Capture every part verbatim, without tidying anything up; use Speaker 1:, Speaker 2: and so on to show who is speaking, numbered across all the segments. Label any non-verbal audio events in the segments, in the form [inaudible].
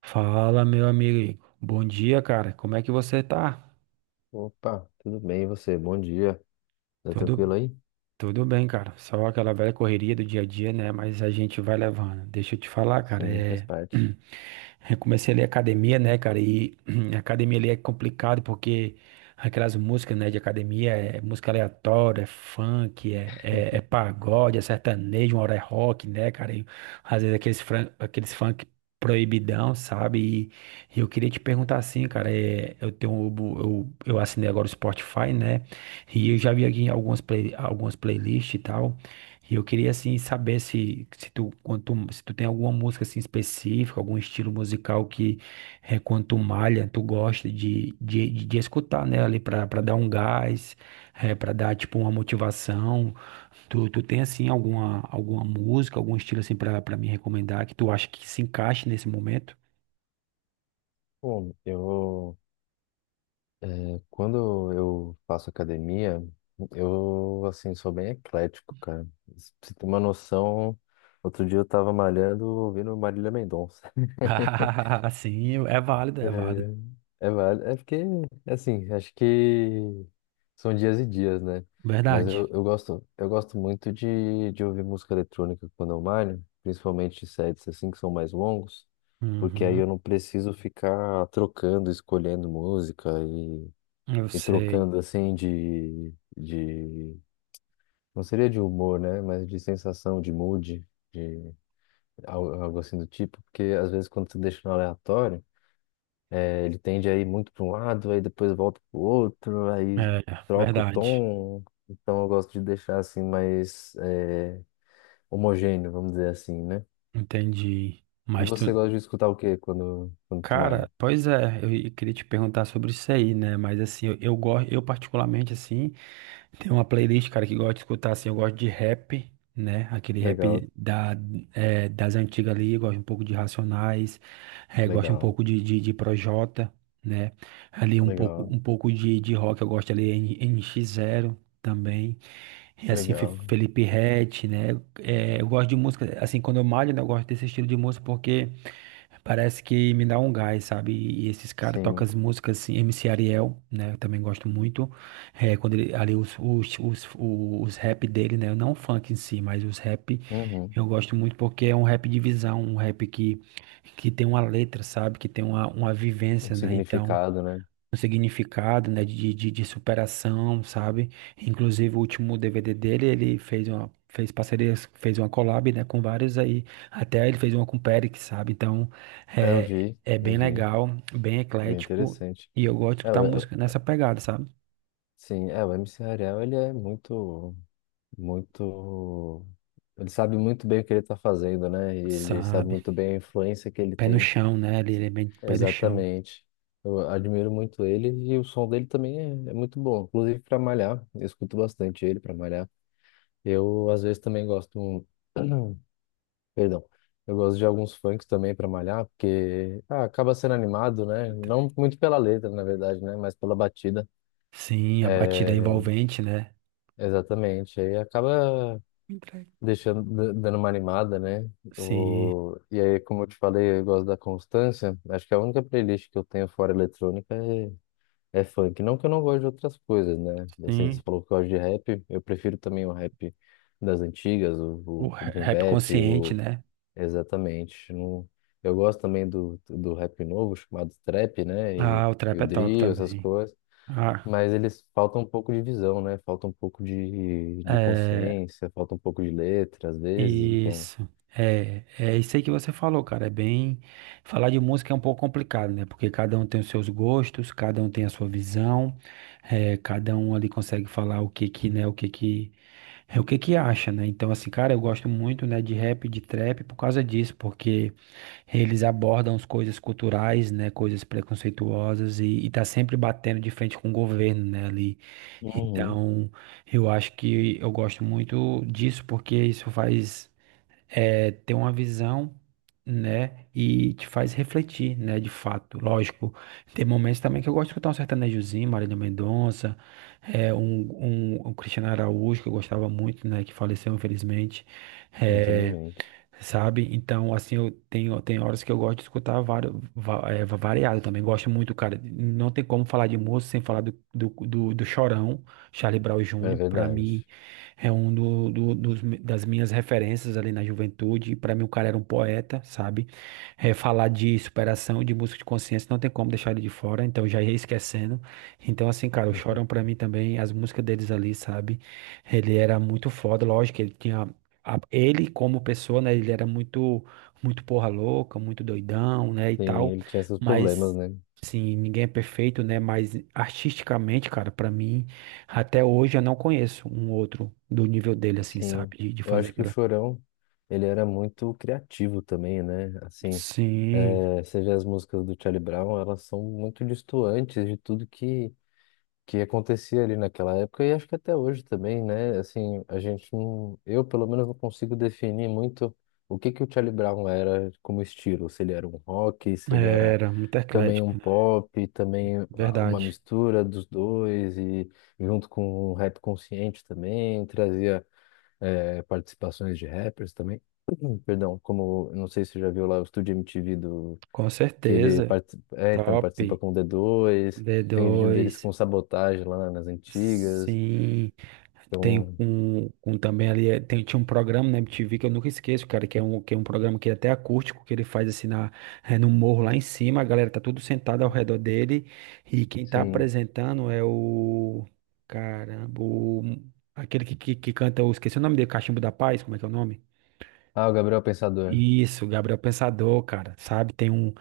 Speaker 1: Fala, meu amigo. Bom dia, cara. Como é que você tá?
Speaker 2: Opa, tudo bem, e você? Bom dia. Tá
Speaker 1: Tudo
Speaker 2: tranquilo aí?
Speaker 1: Tudo bem, cara. Só aquela velha correria do dia a dia, né? Mas a gente vai levando. Deixa eu te falar, cara.
Speaker 2: Sim, faz
Speaker 1: É...
Speaker 2: parte.
Speaker 1: [clears throat] Eu comecei a ler academia, né, cara? E [clears throat] a academia ali é complicado porque aquelas músicas, né, de academia é música aleatória, é funk, é, é, é pagode, é sertanejo, uma hora é rock, né, cara? E, às vezes aqueles, fran... aqueles funk proibidão, sabe? E, e eu queria te perguntar assim, cara. É... Eu tenho, eu, eu assinei agora o Spotify, né? E eu já vi aqui em algumas, play, algumas playlists e tal. E eu queria assim saber se, se tu, quanto, se tu tem alguma música assim específica, algum estilo musical que é, quando tu malha, tu gosta de, de, de, de escutar, né, ali pra, pra dar um gás, é, pra dar tipo uma motivação. Tu, tu tem assim alguma, alguma música, algum estilo assim pra, pra me recomendar que tu acha que se encaixe nesse momento?
Speaker 2: Bom, eu, é, quando eu faço academia, eu, assim, sou bem eclético, cara. Pra você ter uma noção, outro dia eu tava malhando ouvindo Marília Mendonça. [laughs]
Speaker 1: [laughs] Sim, é válido, é válido.
Speaker 2: É, é válido. É porque, assim, acho que são dias e dias, né? Mas
Speaker 1: Verdade.
Speaker 2: eu, eu gosto, eu gosto muito de, de ouvir música eletrônica quando eu malho, principalmente sets assim que são mais longos, porque aí
Speaker 1: Uhum,
Speaker 2: eu não preciso ficar trocando, escolhendo música e,
Speaker 1: eu
Speaker 2: e
Speaker 1: sei.
Speaker 2: trocando assim de, de, não seria de humor, né? Mas de sensação, de mood, de algo algo assim do tipo, porque às vezes quando você deixa no aleatório é, ele tende a ir muito para um lado, aí depois volta para o outro, aí
Speaker 1: É,
Speaker 2: troca o
Speaker 1: verdade.
Speaker 2: tom. Então eu gosto de deixar assim mais é, homogêneo, vamos dizer assim, né?
Speaker 1: Entendi.
Speaker 2: E
Speaker 1: Mas
Speaker 2: você
Speaker 1: tu,
Speaker 2: gosta de escutar o quê quando, quando tu malha?
Speaker 1: cara, pois é, eu ia- queria te perguntar sobre isso aí, né? Mas assim, eu, eu gosto, eu particularmente assim, tem uma playlist, cara, que gosto de escutar assim, eu gosto de rap, né? Aquele rap
Speaker 2: Legal,
Speaker 1: da, é, das antigas ali, eu gosto um pouco de Racionais, é, gosto um
Speaker 2: legal,
Speaker 1: pouco de, de, de Projota, né? Ali um pouco,
Speaker 2: legal,
Speaker 1: um pouco de, de rock, eu gosto ali N X zero também. É assim, Fe-
Speaker 2: legal.
Speaker 1: Felipe Ret, né? É, eu gosto de música, assim, quando eu malho, né, eu gosto desse estilo de música porque parece que me dá um gás, sabe? E esses caras tocam
Speaker 2: Sim.
Speaker 1: as músicas assim, M C Ariel, né? Eu também gosto muito. É, quando ele, ali os, os, os, os rap dele, né? Não o funk em si, mas os rap
Speaker 2: Uhum.
Speaker 1: eu gosto muito porque é um rap de visão, um rap que, que tem uma letra, sabe? Que tem uma, uma
Speaker 2: Um
Speaker 1: vivência, né? Então
Speaker 2: significado, né?
Speaker 1: um significado, né, de, de, de superação, sabe? Inclusive, o último D V D dele, ele fez uma, fez parcerias, fez uma collab, né, com vários aí, até ele fez uma com o Perix, sabe? Então,
Speaker 2: É, eu
Speaker 1: é,
Speaker 2: vi,
Speaker 1: é
Speaker 2: eu
Speaker 1: bem
Speaker 2: vi.
Speaker 1: legal, bem
Speaker 2: Bem
Speaker 1: eclético,
Speaker 2: interessante.
Speaker 1: e eu gosto de
Speaker 2: É,
Speaker 1: escutar
Speaker 2: o- é, o-
Speaker 1: música nessa pegada, sabe?
Speaker 2: sim, é, o M C Ariel, ele é muito. Muito. Ele sabe muito bem o que ele está fazendo, né? E ele sabe
Speaker 1: Sabe?
Speaker 2: muito bem a influência que ele
Speaker 1: Pé no
Speaker 2: tem.
Speaker 1: chão, né, ele, ele é bem pé no chão.
Speaker 2: Exatamente. Eu admiro muito ele e o som dele também é, é muito bom. Inclusive para malhar, eu escuto bastante ele para malhar. Eu às vezes também gosto, perdão, eu gosto de alguns funks também para malhar, porque ah, acaba sendo animado, né? Não muito pela letra, na verdade, né? Mas pela batida.
Speaker 1: Sim, a batida é
Speaker 2: É,
Speaker 1: envolvente, né?
Speaker 2: exatamente. Aí acaba
Speaker 1: Entregue.
Speaker 2: deixando, da- dando uma animada, né?
Speaker 1: Sim,
Speaker 2: O, e aí, como eu te falei, eu gosto da Constância. Acho que a única playlist que eu tenho fora eletrônica é, é funk. Não que eu não goste de outras coisas, né? Assim, você
Speaker 1: sim.
Speaker 2: falou que gosta de rap, eu prefiro também o rap das antigas, o,
Speaker 1: O
Speaker 2: o, o
Speaker 1: ra-
Speaker 2: boom
Speaker 1: rap
Speaker 2: bap,
Speaker 1: consciente,
Speaker 2: o,
Speaker 1: né?
Speaker 2: exatamente. Não, eu gosto também do, do rap novo, chamado trap, né?
Speaker 1: Ah,
Speaker 2: E,
Speaker 1: o
Speaker 2: e
Speaker 1: trap
Speaker 2: o
Speaker 1: é top
Speaker 2: drill, essas
Speaker 1: também.
Speaker 2: coisas.
Speaker 1: Ah.
Speaker 2: Mas eles faltam um pouco de visão, né? Falta um pouco de, de
Speaker 1: É,
Speaker 2: consciência, falta um pouco de letra, às vezes, então.
Speaker 1: isso. É, é isso aí que você falou, cara. É bem. Falar de música é um pouco complicado, né? Porque cada um tem os seus gostos, cada um tem a sua visão, é, cada um ali consegue falar o que que, né, o que que, é o que que acha, né? Então, assim, cara, eu gosto muito, né, de rap, de trap por causa disso, porque. Eles abordam as coisas culturais, né, coisas preconceituosas e, e tá sempre batendo de frente com o governo, né, ali.
Speaker 2: Uhum,
Speaker 1: Então, eu acho que eu gosto muito disso porque isso faz é, ter uma visão, né, e te faz refletir, né, de fato. Lógico, tem momentos também que eu gosto de escutar um sertanejozinho, Marília Mendonça, é, um, um, um Cristiano Araújo, que eu gostava muito, né, que faleceu infelizmente. É,
Speaker 2: infelizmente.
Speaker 1: sabe? Então, assim, eu tenho, tem horas que eu gosto de escutar vários, variado também. Gosto muito, cara. Não tem como falar de música sem falar do, do, do, do Chorão, Charlie Brown
Speaker 2: É
Speaker 1: Júnior. Para
Speaker 2: verdade.
Speaker 1: mim, é um do, do- dos mi- das minhas referências ali na juventude. Para mim, o cara era um poeta, sabe? É, falar de superação, de música de consciência, não tem como deixar ele de fora. Então, já ia esquecendo. Então, assim, cara, o Chorão para
Speaker 2: [laughs]
Speaker 1: mim também, as músicas deles ali, sabe? Ele era muito foda, lógico, ele tinha a- ele como pessoa, né, ele era muito muito porra louca, muito doidão, né, e
Speaker 2: Sim,
Speaker 1: tal,
Speaker 2: ele tinha seus problemas,
Speaker 1: mas
Speaker 2: né?
Speaker 1: sim, ninguém é perfeito, né, mas artisticamente, cara, pra mim, até hoje eu não conheço um outro do nível dele assim,
Speaker 2: Sim,
Speaker 1: sabe, de, de
Speaker 2: eu
Speaker 1: fazer
Speaker 2: acho que o
Speaker 1: aquela.
Speaker 2: Chorão, ele era muito criativo também, né? Assim,
Speaker 1: Sim,
Speaker 2: eh, você vê as músicas do Charlie Brown, elas são muito distantes de tudo que que acontecia ali naquela época e acho que até hoje também, né? Assim, a gente não, eu pelo menos não consigo definir muito o que que o Charlie Brown era como estilo, se ele era um rock, se ele era
Speaker 1: era muito
Speaker 2: também um
Speaker 1: eclético, né?
Speaker 2: pop, também ah, uma
Speaker 1: Verdade.
Speaker 2: mistura dos dois e junto com um rap consciente também, trazia eh, participações de rappers também. Perdão, como não sei se você já viu lá o Estúdio M T V
Speaker 1: Com
Speaker 2: que ele
Speaker 1: certeza.
Speaker 2: parti- é, então,
Speaker 1: Top.
Speaker 2: participa com o d dois.
Speaker 1: D
Speaker 2: Tem vídeo deles
Speaker 1: dois.
Speaker 2: com sabotagem lá nas antigas.
Speaker 1: Sim, tenho
Speaker 2: Então,
Speaker 1: com, com também ali, eh, tem, tinha um programa na M T V que eu nunca esqueço, cara, que é um, que é um programa que é até acústico, que ele faz assim na, eh, no morro lá em cima, a galera tá tudo sentada ao redor dele, e quem tá
Speaker 2: sim.
Speaker 1: apresentando é o, caramba, o- aquele que, que, que canta, eu esqueci o nome dele, Cachimbo da Paz, como é que é o nome?
Speaker 2: Ah, o Gabriel Pensador.
Speaker 1: Isso, Gabriel Pensador, cara, sabe? Tem um,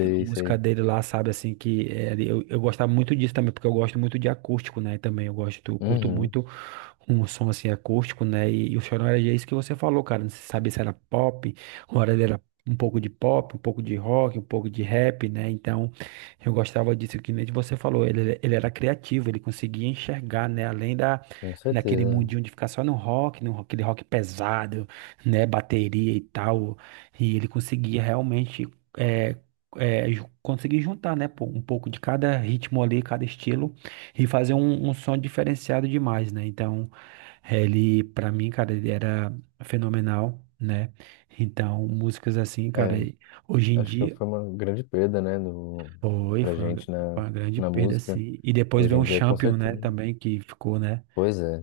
Speaker 1: tem uma música
Speaker 2: sei.
Speaker 1: dele lá, sabe, assim, que é, eu, eu gostava muito disso também, porque eu gosto muito de acústico, né? Também eu gosto, eu curto
Speaker 2: Uhum,
Speaker 1: muito um som assim acústico, né? E, e o Chorão era isso que você falou, cara. Não se sabia se era pop, ou era ele era um pouco de pop, um pouco de rock, um pouco de rap, né? Então, eu gostava disso que nem você falou. Ele, ele era criativo, ele conseguia enxergar, né? Além da,
Speaker 2: com
Speaker 1: daquele
Speaker 2: certeza.
Speaker 1: mundinho de ficar só no rock, no, aquele rock pesado, né, bateria e tal. E ele conseguia realmente é, é, ju- conseguir juntar, né, pô, um pouco de cada ritmo ali, cada estilo, e fazer um, um som diferenciado demais, né? Então, é, ele, pra mim, cara, ele era fenomenal, né? Então, músicas assim, cara,
Speaker 2: É,
Speaker 1: e hoje em
Speaker 2: acho que
Speaker 1: dia,
Speaker 2: foi uma grande perda, né, do,
Speaker 1: foi,
Speaker 2: pra
Speaker 1: foi uma,
Speaker 2: gente
Speaker 1: foi
Speaker 2: na,
Speaker 1: uma grande
Speaker 2: na
Speaker 1: perda,
Speaker 2: música.
Speaker 1: assim. E depois
Speaker 2: Hoje
Speaker 1: veio
Speaker 2: em
Speaker 1: um
Speaker 2: dia, com
Speaker 1: Champion, né,
Speaker 2: certeza.
Speaker 1: também, que ficou, né,
Speaker 2: Pois é.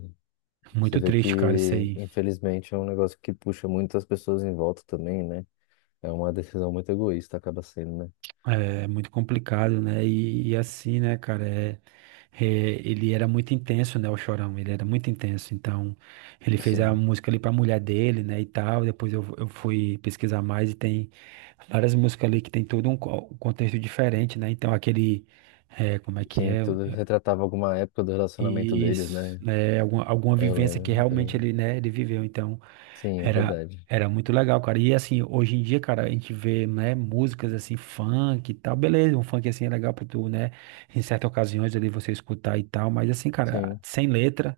Speaker 2: Você
Speaker 1: muito
Speaker 2: vê que,
Speaker 1: triste, cara, isso aí.
Speaker 2: infelizmente, é um negócio que puxa muito as pessoas em volta também, né? É uma decisão muito egoísta, acaba sendo, né?
Speaker 1: É, é muito complicado, né? E, e assim, né, cara, é, é, ele era muito intenso, né, o Chorão, ele era muito intenso, então ele fez a
Speaker 2: Sim.
Speaker 1: música ali pra mulher dele, né, e tal, depois eu, eu fui pesquisar mais e tem várias músicas ali que tem todo um co- um contexto diferente, né, então aquele, é, como é que
Speaker 2: Sim,
Speaker 1: é?
Speaker 2: tudo retratava alguma época do relacionamento deles,
Speaker 1: Isso,
Speaker 2: né?
Speaker 1: né, alguma, alguma
Speaker 2: Eu
Speaker 1: vivência que
Speaker 2: lembro.
Speaker 1: realmente
Speaker 2: Eu...
Speaker 1: ele, né, ele viveu, então
Speaker 2: Sim, é
Speaker 1: era,
Speaker 2: verdade.
Speaker 1: era muito legal, cara, e assim, hoje em dia, cara, a gente vê, né, músicas assim, funk e tal, beleza, um funk assim é legal pra tu, né, em certas ocasiões ali você escutar e tal, mas assim, cara,
Speaker 2: Sim.
Speaker 1: sem letra,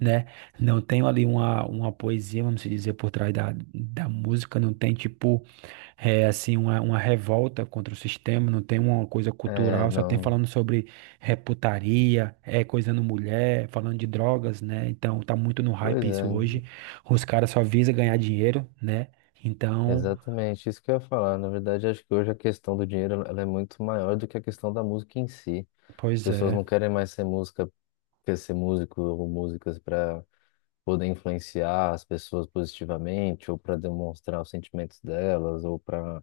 Speaker 1: né, não tem ali uma, uma poesia, vamos dizer, por trás da, da música, não tem, tipo, é assim, uma, uma revolta contra o sistema, não tem uma coisa
Speaker 2: É,
Speaker 1: cultural, só tem
Speaker 2: não.
Speaker 1: falando sobre é, putaria, é coisa no mulher, falando de drogas, né? Então tá muito no
Speaker 2: Pois
Speaker 1: hype isso hoje.
Speaker 2: é,
Speaker 1: Os caras só visam ganhar dinheiro, né? Então,
Speaker 2: exatamente isso que eu ia falar. Na verdade, acho que hoje a questão do dinheiro ela é muito maior do que a questão da música em si. As
Speaker 1: pois
Speaker 2: pessoas
Speaker 1: é.
Speaker 2: não querem mais ser música, quer ser músico ou músicas para poder influenciar as pessoas positivamente ou para demonstrar os sentimentos delas ou para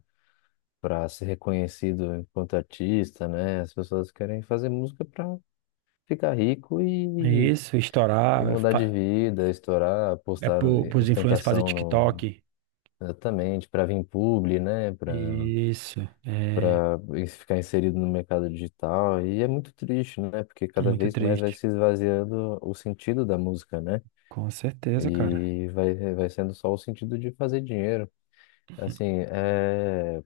Speaker 2: para ser reconhecido enquanto artista, né? As pessoas querem fazer música ficar rico e,
Speaker 1: Isso,
Speaker 2: e
Speaker 1: estourar,
Speaker 2: mudar de
Speaker 1: fa-
Speaker 2: vida, estourar,
Speaker 1: é
Speaker 2: postar
Speaker 1: pro, pros influencers fazer
Speaker 2: ostentação no,
Speaker 1: TikTok.
Speaker 2: exatamente, para vir publi, né? Para
Speaker 1: Isso, é
Speaker 2: para ficar inserido no mercado digital. E é muito triste, né? Porque cada
Speaker 1: muito
Speaker 2: vez mais vai
Speaker 1: triste.
Speaker 2: se esvaziando o sentido da música, né?
Speaker 1: Com certeza, cara.
Speaker 2: E vai, vai sendo só o sentido de fazer dinheiro. Assim, é,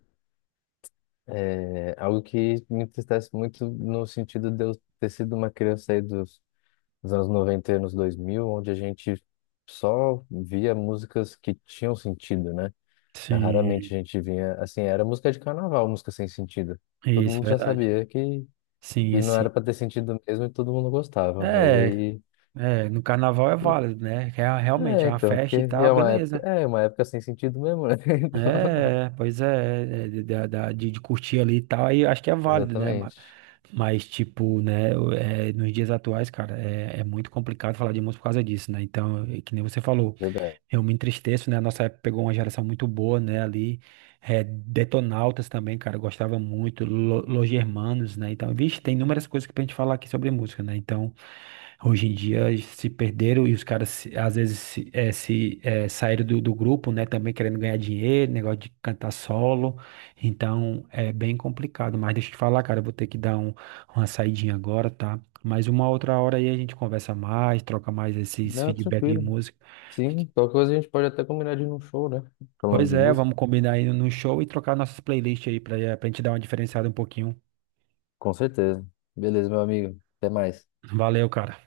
Speaker 2: é algo que me entristece muito no sentido de eu ter sido uma criança aí dos nos anos noventa e anos dois mil onde a gente só via músicas que tinham sentido, né? Raramente
Speaker 1: Sim,
Speaker 2: a gente vinha, assim, era música de carnaval, música sem sentido. Todo
Speaker 1: isso,
Speaker 2: mundo já
Speaker 1: verdade.
Speaker 2: sabia que,
Speaker 1: Sim,
Speaker 2: que não
Speaker 1: sim.
Speaker 2: era para ter sentido mesmo e todo mundo gostava, mas
Speaker 1: É,
Speaker 2: aí
Speaker 1: é, no carnaval é
Speaker 2: e-
Speaker 1: válido, né? Rea- Realmente, é
Speaker 2: é,
Speaker 1: uma
Speaker 2: então, porque
Speaker 1: festa e tal,
Speaker 2: é uma época,
Speaker 1: beleza.
Speaker 2: é uma época sem sentido mesmo, né? [laughs] Então,
Speaker 1: É, pois é, é, é, de, da- da- de, de curtir ali e tal, aí eu acho que é válido, né? Ma-
Speaker 2: exatamente.
Speaker 1: Mas, tipo, né, o- é, nos dias atuais, cara, é, é muito complicado falar de música por causa disso, né? Então, é que nem você falou,
Speaker 2: Verdade.
Speaker 1: eu me entristeço, né? A nossa época pegou uma geração muito boa, né? Ali, é, Detonautas também, cara, eu gostava muito, Lo- Los Hermanos, né? Então, vixe, tem inúmeras coisas que pra gente falar aqui sobre música, né? Então, hoje em dia se perderam e os caras, se- às vezes, se, é, se, é, saíram do, do grupo, né? Também querendo ganhar dinheiro, negócio de cantar solo. Então, é bem complicado. Mas deixa eu te falar, cara, eu vou ter que dar um, uma saidinha agora, tá? Mas uma outra hora aí a gente conversa mais, troca mais esses
Speaker 2: Não,
Speaker 1: feedback de
Speaker 2: tranquilo.
Speaker 1: música.
Speaker 2: Sim, qualquer coisa a gente pode até combinar de ir num show, né? Falando
Speaker 1: Pois
Speaker 2: de
Speaker 1: é,
Speaker 2: música.
Speaker 1: vamos combinar aí no show e trocar nossas playlists aí pra, eh, pra gente dar uma diferenciada um pouquinho.
Speaker 2: Com certeza. Beleza, meu amigo. Até mais.
Speaker 1: Valeu, cara.